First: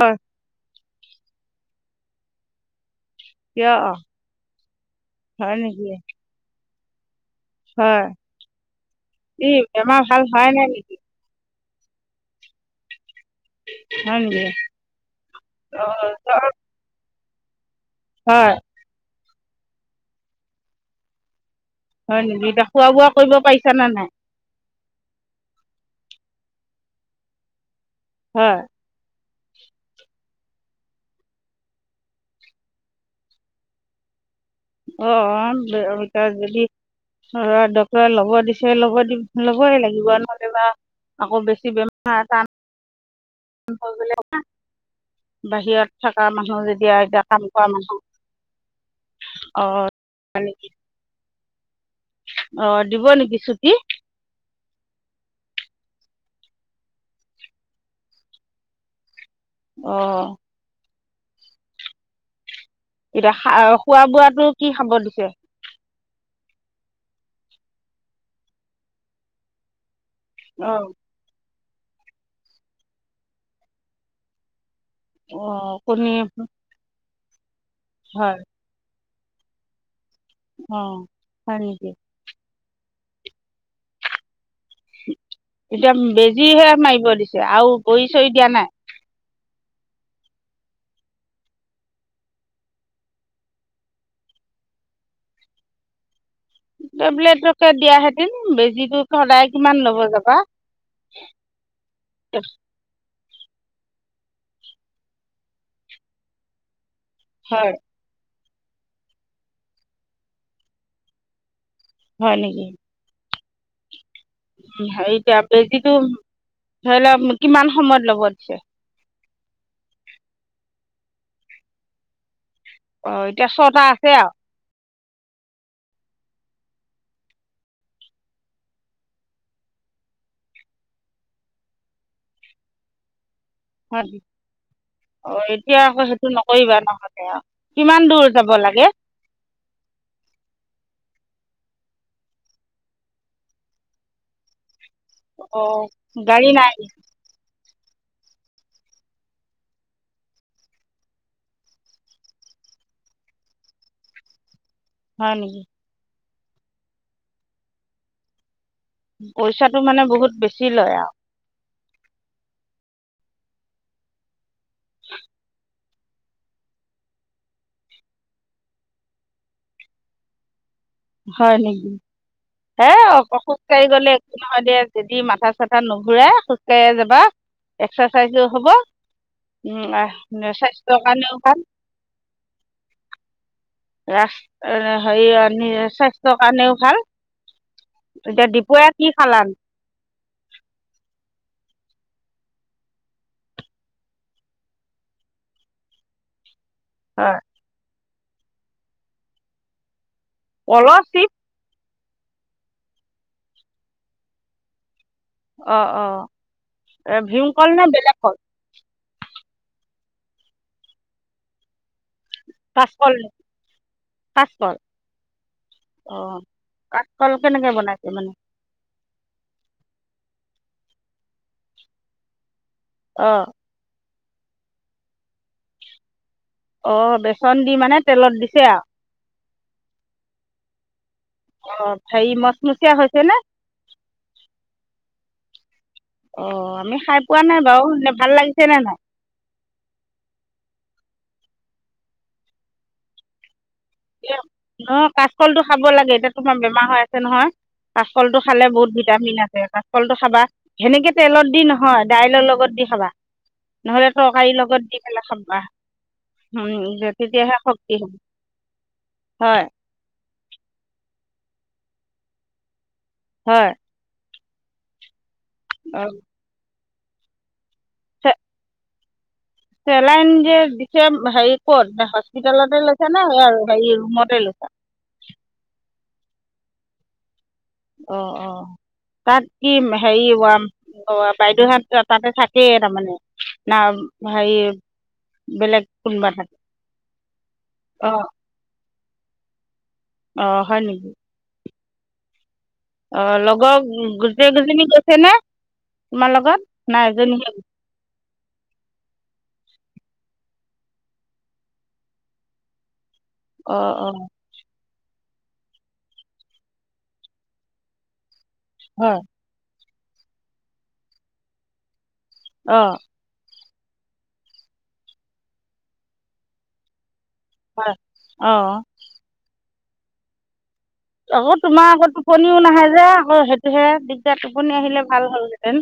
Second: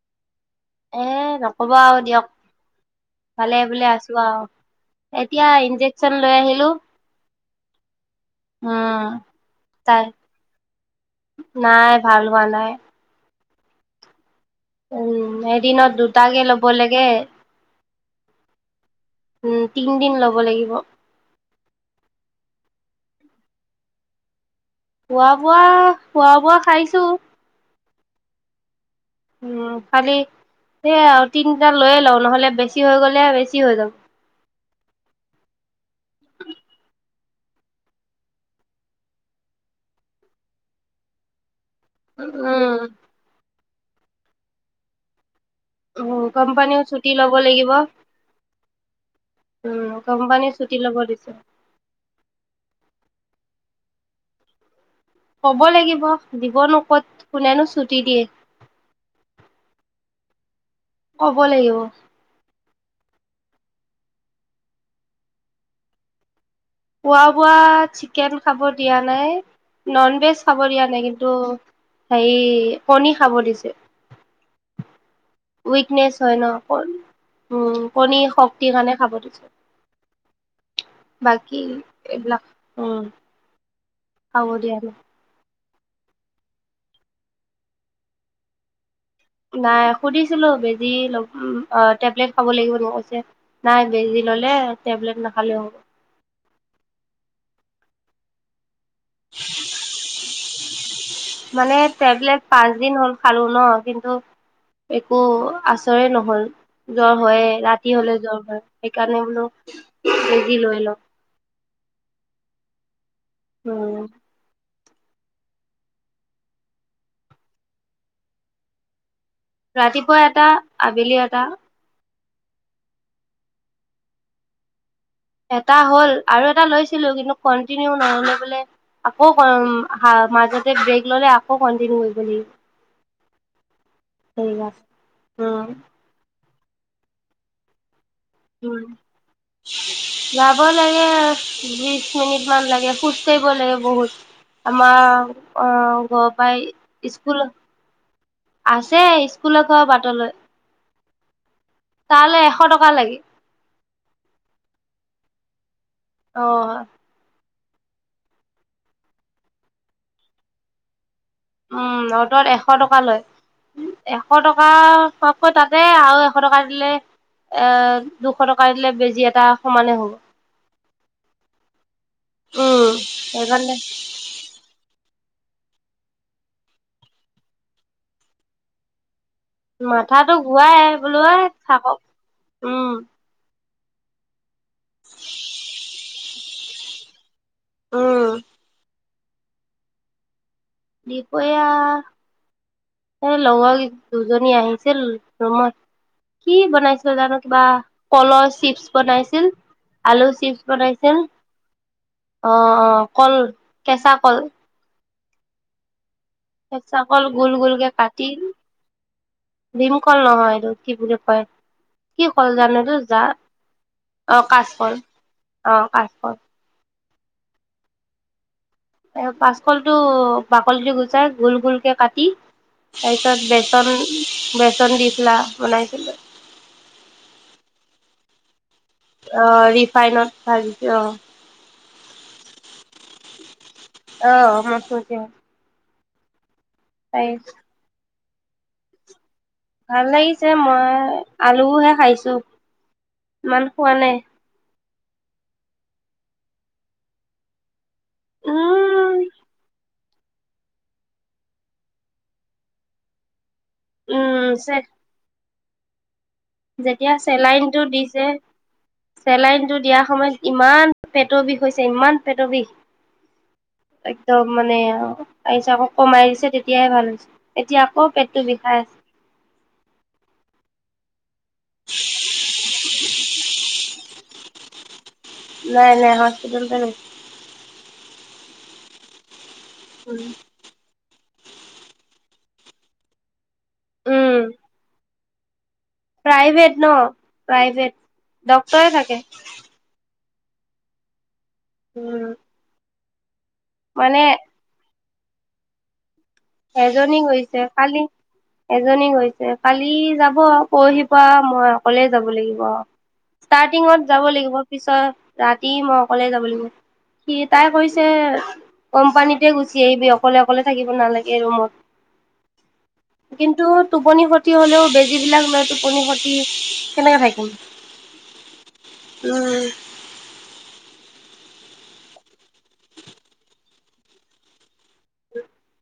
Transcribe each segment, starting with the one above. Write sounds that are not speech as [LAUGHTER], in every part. হয়। এ নক'ব আৰু দিয়ক। ভালে কিয় বোলে আছো আৰু, এতিয়া হয় নেকি ইনজেকশ্যন লৈ আহিলোঁ। হয়, উম কি তাই বেমাৰ ভাল হোৱাই নাই নেকি? নাই, ভাল হোৱা নাই। হয় নেকি। উম, এদিনত অঁ দুটাকে জ্বৰ ল'ব লাগে। হয়। উম, তিনদিন ল'ব লাগিব। হয় নেকি, এতিয়া খোৱা বোৱা কৰিব পাৰিছা নে নাই? খোৱা বোৱা, খোৱা বোৱা খাইছোঁ। হয়। উম' খালি সেয়াই আৰু তিনিটা লৈয়ে লওঁ নহ'লে বেছি হৈ গ'লে বেছি হৈ যাব। অ' অ' তাত যদি ডক্তৰে ল'ব দিছে ল'ব দি ল'বই লাগিব নহ'লে বা আকৌ বেছি বেম উম। [UNINTELLIGIBLE] বাহিৰত উম থকা মানুহ কোম্পানীও যেতিয়া ছুটি এতিয়া লব কাম কৰা লাগিব মানুহ। অঁ উম' কোম্পানী ছুটি ল'ব দিছে। অ' দিব নেকি ছুটি? ক'ব লাগিব, দিবনো ক'ত কোনেনো ছুটি দিয়ে। অ'। ক'ব লাগিব। এতিয়া খা খোৱা বোৱাটো কি খাব দিছে? খোৱা বোৱা চিকেন খাব দিয়া নাই, নন ভেজ খাব দিয়া অঁ নাই কি টো হেৰি কণী খাব দিছে। অঁ কণী উইকনেছ হয় ন, উম' কণীৰ হয় শক্তিৰ কাৰণে খাব দিছে। অঁ হয় বাকী নেকি এইবিলাক উম' খাব দিয়া নাই। এতিয়া বেজিহে মাৰিব দিছে, আৰু বই চৰি দিয়া নাই? নাই সুধিছিলো, বেজি টেবলেট খাব লাগিব সেনেকে কৈছে। নাই বেজি ললে টেবলেট নখালেও হ'ব। টেবলেটকে দিয়া হেতিন, বেজিটো সদায় কিমান লব যাবা? মানে টেবলেট পাঁচ দিন হ'ল খালো ন, কিন্তু একো আচৰে নহল। জ্বৰ হয়, ৰাতি হলে জ্বৰ হয়, সেইকাৰণে বোলো বেজি লৈ লওঁ। হয় নেকি? অ। উম' টেবলেট যিটো, ধৰি লওঁ কিমান সময়ত ল'ব দিছে? ৰাতিপুৱা এটা, আবেলি এটা। অ' এতিয়া ছটা আছে আৰু। এটা হ'ল আৰু এটা লৈছিলো কিন্তু কন্টিনিউ নহলে বোলে। আকৌ মাজতে ব্ৰেক ললে, আকৌ কণ্টিনিউ হৈ গলি। লাগিব। অ' এতিয়া উম, আকৌ সেইটো নকৰিবা নহলে আৰু। কিমান দূৰ যাব লাগে? যাব লাগে, বিশ মিনিট মান লাগে খোজ কঢ়িব লাগে বহুত। আমাৰ অ ঘৰ গাড়ী পাই নাই স্কুল, আছে স্কুলৰ পৰাও বাটলৈ। তালে এশ টকা লাগে। হয় নেকি? অ। পইচাটো মানে বহুত বেছি লয় আও। উম' অ'তত এশ টকা লয়। এশ টকা পককৈ তাতে আৰু এশ টকা দিলে এ দুশ টকা দিলে বেজি এটা সমানে হ'ব। হয় নেকি, উম হে অ খোজ সেইকাৰণে কাঢ়ি গলে নহয় দে যদি মাথা চাথা নুঘূৰাই, খোজকঢ়িয়ে যাবা। এক্সাৰচাইজ হ'ব- উম আহ মাথাতো ঘোৱাই স্বাস্থ্যৰ বোলো কাৰণেও ভাল থাকক। ৰাচ হেৰি অঁ স্বাস্থ্যৰ কাৰণেও ভাল। উম এতিয়া দূপৰিয়া কি খালানো? দুপৰীয়া- এ লগৰ দুজনী আহিছিল ৰুমত কি বনাইছিল- হয় জানো কিবা কলৰ চিপছ বনাইছিল আলুৰ চিপছ কলৰ বনাইছিল- চিপ অঁ অঁ কল কেঁচা কল। অঁ অঁ! কেচা কল গোল গোল কে কাটি ভীমকল নহয় এইটো কি বুলি কয়। কি কল জানো তো কাচকল যা নে? অঁ কাচকল কাজকল অঁ কাচকল। কল কেনেকে বনাইছে মানে? কাচকল টো বাকলিটো গুচাই গোল গোল কে কাটি অ তাৰ পিছত বে- বেচন বেচন দি পেলাই বনাইছিলো। অঁ বেচন দি মানে তেলত দিছে আও- অঁ ৰিফাইনত ভাজিছে অঁ। অঁ হেৰি মচমচীয়া হৈছে নে? অঁ মছ মছিয়া। অঁ আমি খাই পোৱা নাই বাৰু এনে ভাল লাগিছে নে নাই? ভাল লাগিছে মই আলুহে খাইছোঁ ইমান খোৱা নাই। ন কাচকলটো খাব লাগে এতিয়া তোমাৰ বেমাৰ হৈ আছে নহয়। কাচ কলটো খালে বহুত উম ভিটামিন আছে কাচ- কলটো খাবা সেনেকে তেলত দি নহয় দাইলৰ লগত দি খাবা। নহলে উম তৰকাৰীৰ চে লগত দি পেলাই খাবা। উম যেতিয়া তেতিয়াহে চেলাইনটো শক্তি হ'ব দিছে- হয় চেলাইনটো দিয়াৰ সময়ত ইমান পেটৰ বিষ হৈছে ইমান পেটৰ বিষ- হয়ঁ। একদম মানে আও তাৰপিছত আকৌ অ কমাই দিছে তেতিয়াহে ভাল হৈছে। এতিয়া আকৌ পেটটো বিষাই আছে। চেলাইন যে দিছে হেৰি কত হস্পিতেলতে লৈছে নে আৰু হেৰি ৰুমতে লৈছা? নাই নাই হস্পিটেলতে লৈছোঁ। অঁ অঁ তাত কি হেৰি ওৱান। অঁ বাইদেউহঁত তাতে থাকেই তাৰমানে না উম হেৰি- বেলেগ- কোনোবা থাকে প্ৰাইভেট ন প্ৰাইভেট অ ডক্তৰে থাকে। অঁ হয় নেকি? উমঁ! অঁ লগৰ গোটেই কেইজনী গৈছে নে তোমাৰ লগত। নাই এজনী এজনীহে গৈছে কালি- এজনী গৈছে কালি যাব পৰহি পা মই অকলে যাব লাগিব আও। অ ষ্টাৰ্টিঙত অ যাব লাগিব। পিছত ৰাতি মই অকলে যাব লাগিব সি তাই কৈছে হয় কোম্পানীত- তে গুচি আহিবি অকলে অকলে থাকিব নালাগে ৰুমত। অঁ! কিন্তু টোপনি খটি হলেওঁ বেজী বিলাক লৈ টোপনি খতি কেনেকে থাকিম। হয়, অ'। উম। আকৌ তোমাৰ আকৌ টোপনিও নাহে যে, আকৌ সেইটোহে দিগদাৰ টোপনি আহিলে ভাল হ'লহেঁতেন।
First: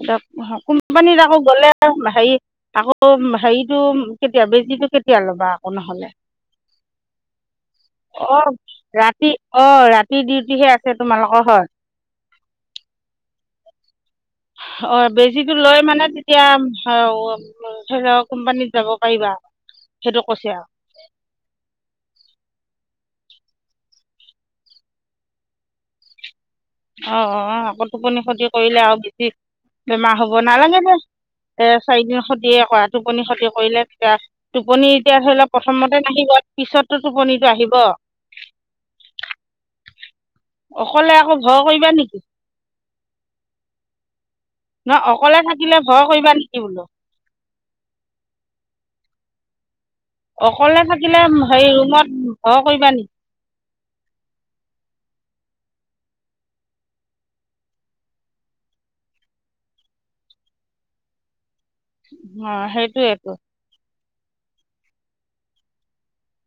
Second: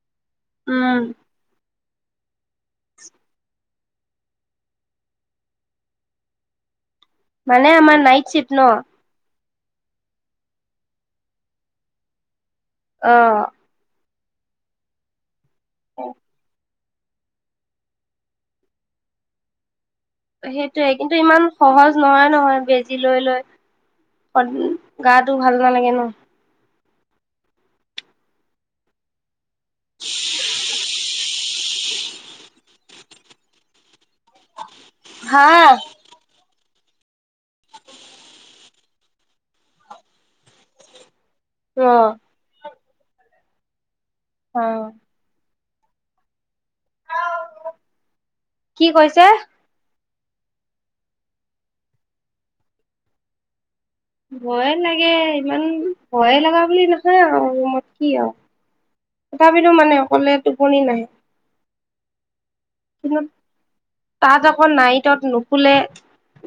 এতিয়া সক, উম কোম্পানীত যাব গ'লে। আ হেৰি আকৌ হেৰিটো কেতিয়া, বেজিটো কেতিয়া ল'বা আকৌ নহ'লে? মানে আমাৰ অ নাইট শ্বিফট ন'। ৰাতি, অ' ৰাতি ডিউটিহে আছে তোমালোকৰ হয়। অহ'। হয়, বেজিটো লৈ মানে তেতিয়া [INAUDIBLE] হ'লেও কোম্পানীত যাব পাৰিবা, সেইটো কৈছে আৰু। সেইটোয়ে কিন্তু ইমান সহজ নহয় নহয়, বেজি লৈ লৈ। সদাই গাটো ভাল নালাগে ন। অ', অ', অ' আকৌ টোপনি ক্ষতি কৰিলে আৰু বেছি বেমাৰ হ'ব, নালাগে দে। এ চাৰিদিন ক্ষতিয়ে হয়, আৰু টোপনি ক্ষতি কৰিলে তেতিয়া, টোপনি এতিয়া হা ধৰিলে প্ৰথমতে নাহিব, পিছতো টোপনিটো আহিব। অকলে আকৌ ভয় কৰিবা অ' নেকি? অ' নহয়, অকলে থাকিলে ভয় কৰিবা নেকি বোলো? কি কৈছে? অকলে থাকিলে হেৰি ৰুমত ভয় কৰিবা নেকি? ভয়ে লাগে, ইমান ভয় লগা বুলি নহয় আৰু ৰুমত কি আৰু। তথাপিতো মানে অকলে টোপনি নাহে। অ' সেই দি, তাঁত আকৌ নাইটত নুশুলে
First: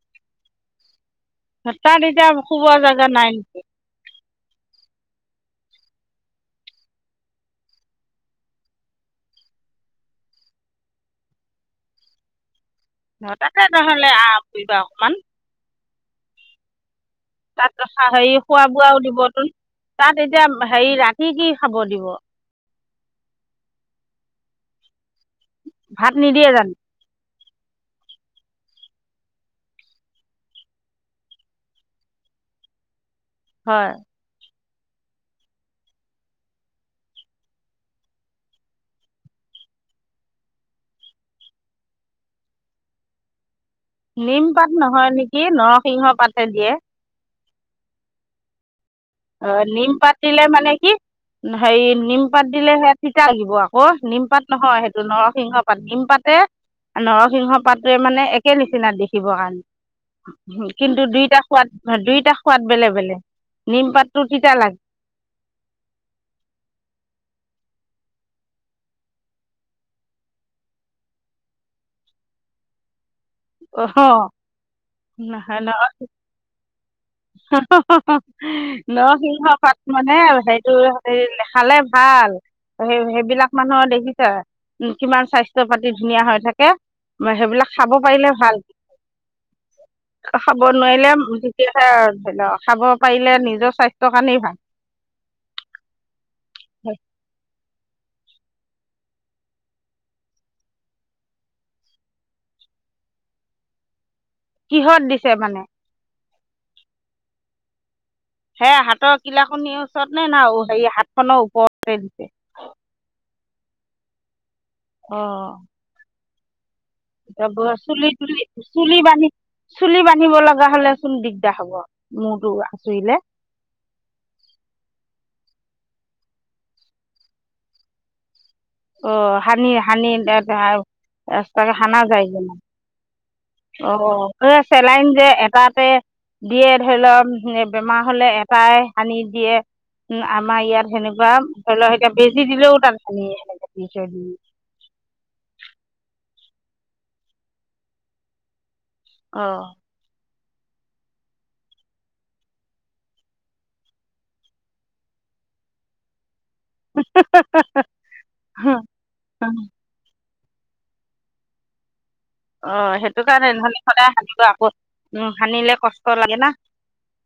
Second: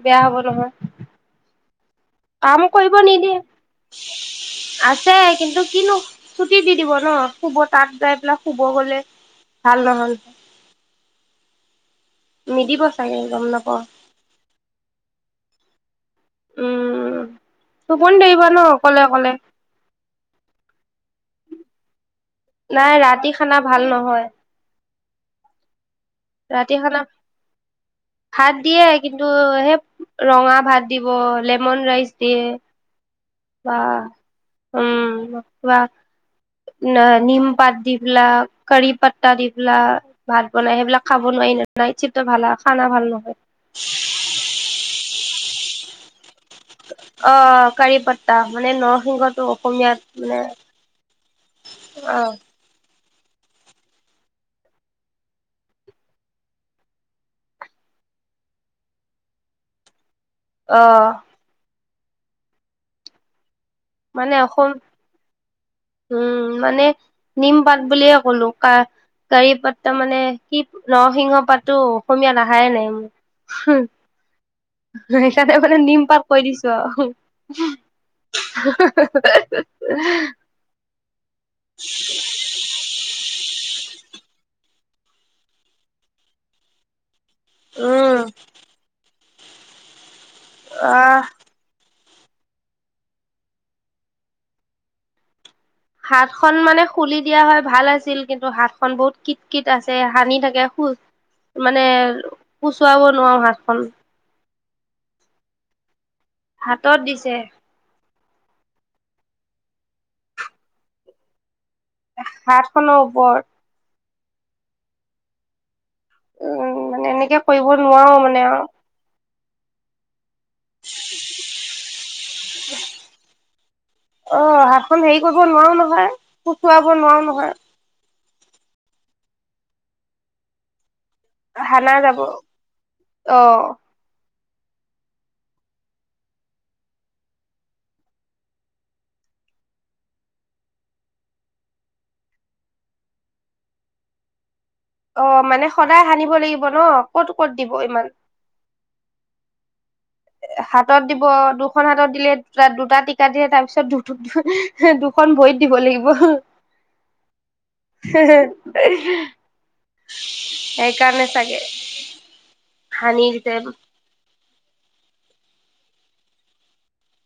বেয়া হ'ব নহয়। তাত এতিয়া কাম শুব কৰিব জাগা নাই। [UNINTELLIGIBLE] আছে, কিন্তু কিনো ছুটি দি দিব ন, শুব তাত যাই পেলাই শুব গ'লে। ভাল নহ'ল। নিদিব। চাগে অ' গম তাতে নাপাওঁ নহ'লে আহ ফুৰিবা অকমান। উম। তাত ৰখা, টোপনি হেৰি ধৰিব ন খোৱা অকলে বোৱাও দিব অকলে তোন, তাত এতিয়া হেৰি ৰাতি কি খাব দিব। নাই ৰাতি খানা ভাল নহয়। ভাত নিদিয়ে জানো ৰাতি খানা ভাত দিয়ে, কিন্তু সেই ৰঙা ভাত দিব, লেমন ৰাইচ দিয়ে। হয় বাহ, উম, বা। না নীম পাত দি পোলাৱ, কাৰি পাত্তা দি পোলাৱ ভাত বনাই, সেইবিলাক খাব নোৱাৰি ন'। নাইট চিপটোৰ ভালা, খানা ভাল নহয়। নিম পাত নহয় নেকি, নৰসিংহ পাতে দিয়ে। অ', অ' কাৰি পাত্তা মানে নৰস অ' নীম পাত দিলে মানে কি, হেৰি অ নীম পাত দিলে সেয়া তিতা আহিব আকৌ, নিমপাত নহয় সেইটো নৰসিংহ পাত নীম পাতে নৰসিংহ পাতটোৱে মানে একে নিচিনা দেখিবৰ কাৰণে। উম, অ কিন্তু দুইটা সোৱাদ, দুইটা সোৱাদ বেলেগ বেলেগ নীম পাত মানে অসম উম, মানে নীমপাত বুলিয়ে ক'লো কা কাৰি পাত্তা মানে কি নৰসিংহ পাততো অসমীয়াত আহাই নাই মোৰ। অহ'। সেইকাৰণে নহয় মানে নহয় নিম পাত কৈ দিছো আৰু নৰসিংহ তাত মানে সেইটো নেখালে ভাল। সেই সেইবিলাক মানুহৰ দেখিছে উম, কিমান স্বাস্থ্য পাতি ধুনীয়া হৈ থাকে। সেইবিলাক খাব উম পাৰিলে ভাল, খাব নোৱাৰিলে আহ [UNINTELLIGIBLE] ধৰিলে অ, খাব পাৰিলে নিজৰ স্বাস্থ্যৰ কাৰণেই ভাল। হাতখন মানে খুলি দিয়া হয় ভাল আছিল কিন্তু হাতখন বহুত কিট কিত আছে হানি থাকে খু মানে পুচুৱাব নোৱাৰো হাতখন। কিহত দিছে মানে? হাতত দিছে। হে হাতৰ কিলা কনিৰ ওচৰত নে না হেৰি হাতখনৰ ওপৰতে দিছে? হাতখনৰ ওপৰত। অ। উম মানে এনেকে কৰিব [UNINTELLIGIBLE] চুলি নোৱাৰো টুলি মানে আৰু চুলি বান্ধি চুলি বান্ধিব লগা হ'লে চোন দিগদাৰ হ'ব মুৰটো আচুৰিলে। অ, হাতখন হেৰি কৰিব নোৱাৰাও নহ, য় পুচুৱাব নোৱাৰো নহয়। অ, হানি হানি [UNINTELLIGIBLE] ৰাস্তাকে হানা যায় যে। অ, চেলাইন যে এটাতে দিয়ে ধৰি লওক বেমাৰ হ'লে এটাই হানি দিয়ে। উম, আমাৰ ইয়াত সেনেকুৱা ধৰি লওক এতিয়া বেছি দিলেও তাত সানি সেনেকে দি থৈ দিয়ে। অ', মানে সানিব লাগিব ন ক'ত ক'ত দিব ইমান? অ। হাতত দিব দুখন হাতত দিলে দুটা টিকাত দিয়ে তাৰপিছত দু-দু দুখন ভৰিত দিব লাগিব। [UNINTELLIGIBLE] সেই কাৰণে চাগে। অ, সেইটো সানি কাৰণে দিছে নহলে সদায় হানিব আকৌ উম, হানিলে কষ্ট লাগে না।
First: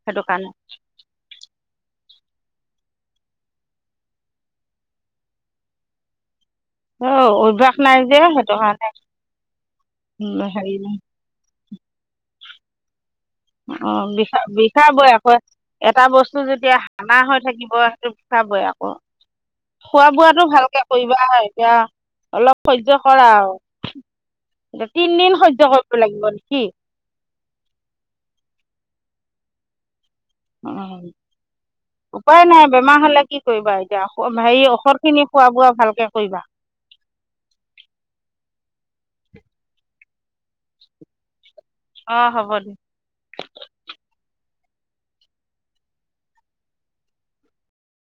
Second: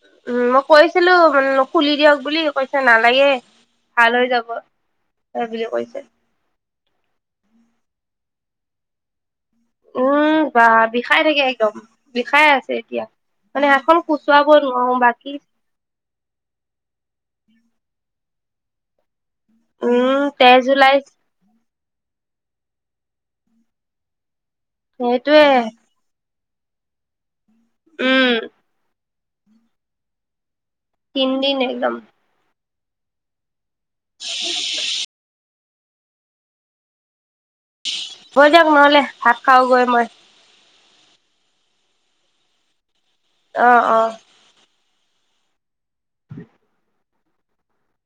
সেইটো উম, কাৰণে মই কৈছিলো মানে খুলি দিয়ক বুলি কৈছে নালাগে ভাল হৈ যাব। বুলি কৈছে। অভ্যাস নাই যে সেইটো কাৰনে। উম, বা বিষাই থাকে একদম বিষাই আছে এতিয়া। মানে অ হাতখন বিষা কুচুৱাব নোৱাৰো বিষাবই বাকী আকৌ এটা বস্তু যেতিয়া হানা হৈ থাকিব সেইটো বিষাবই আকৌ। খোৱা উম বোৱাটো তেজ ভালকে ওলাই কৰিবা হয়, এতিয়া অলপ সহ্য কৰা আৰু। তিনদিন সেইটোয়ে সহ্য কৰিব লাগিব নেকি? উম। অ', তিনদিন একদম উপায় নাই বেমাৰ হ'লে কি কৰিবা? এতিয়া হেৰি ঔষধ খিনি খোৱা বোৱা ভালকে কৰিবা। হৈ যাওক নহ'লে ভাত খাও গৈ মই। অ, হ'ব দে। অ', অ'।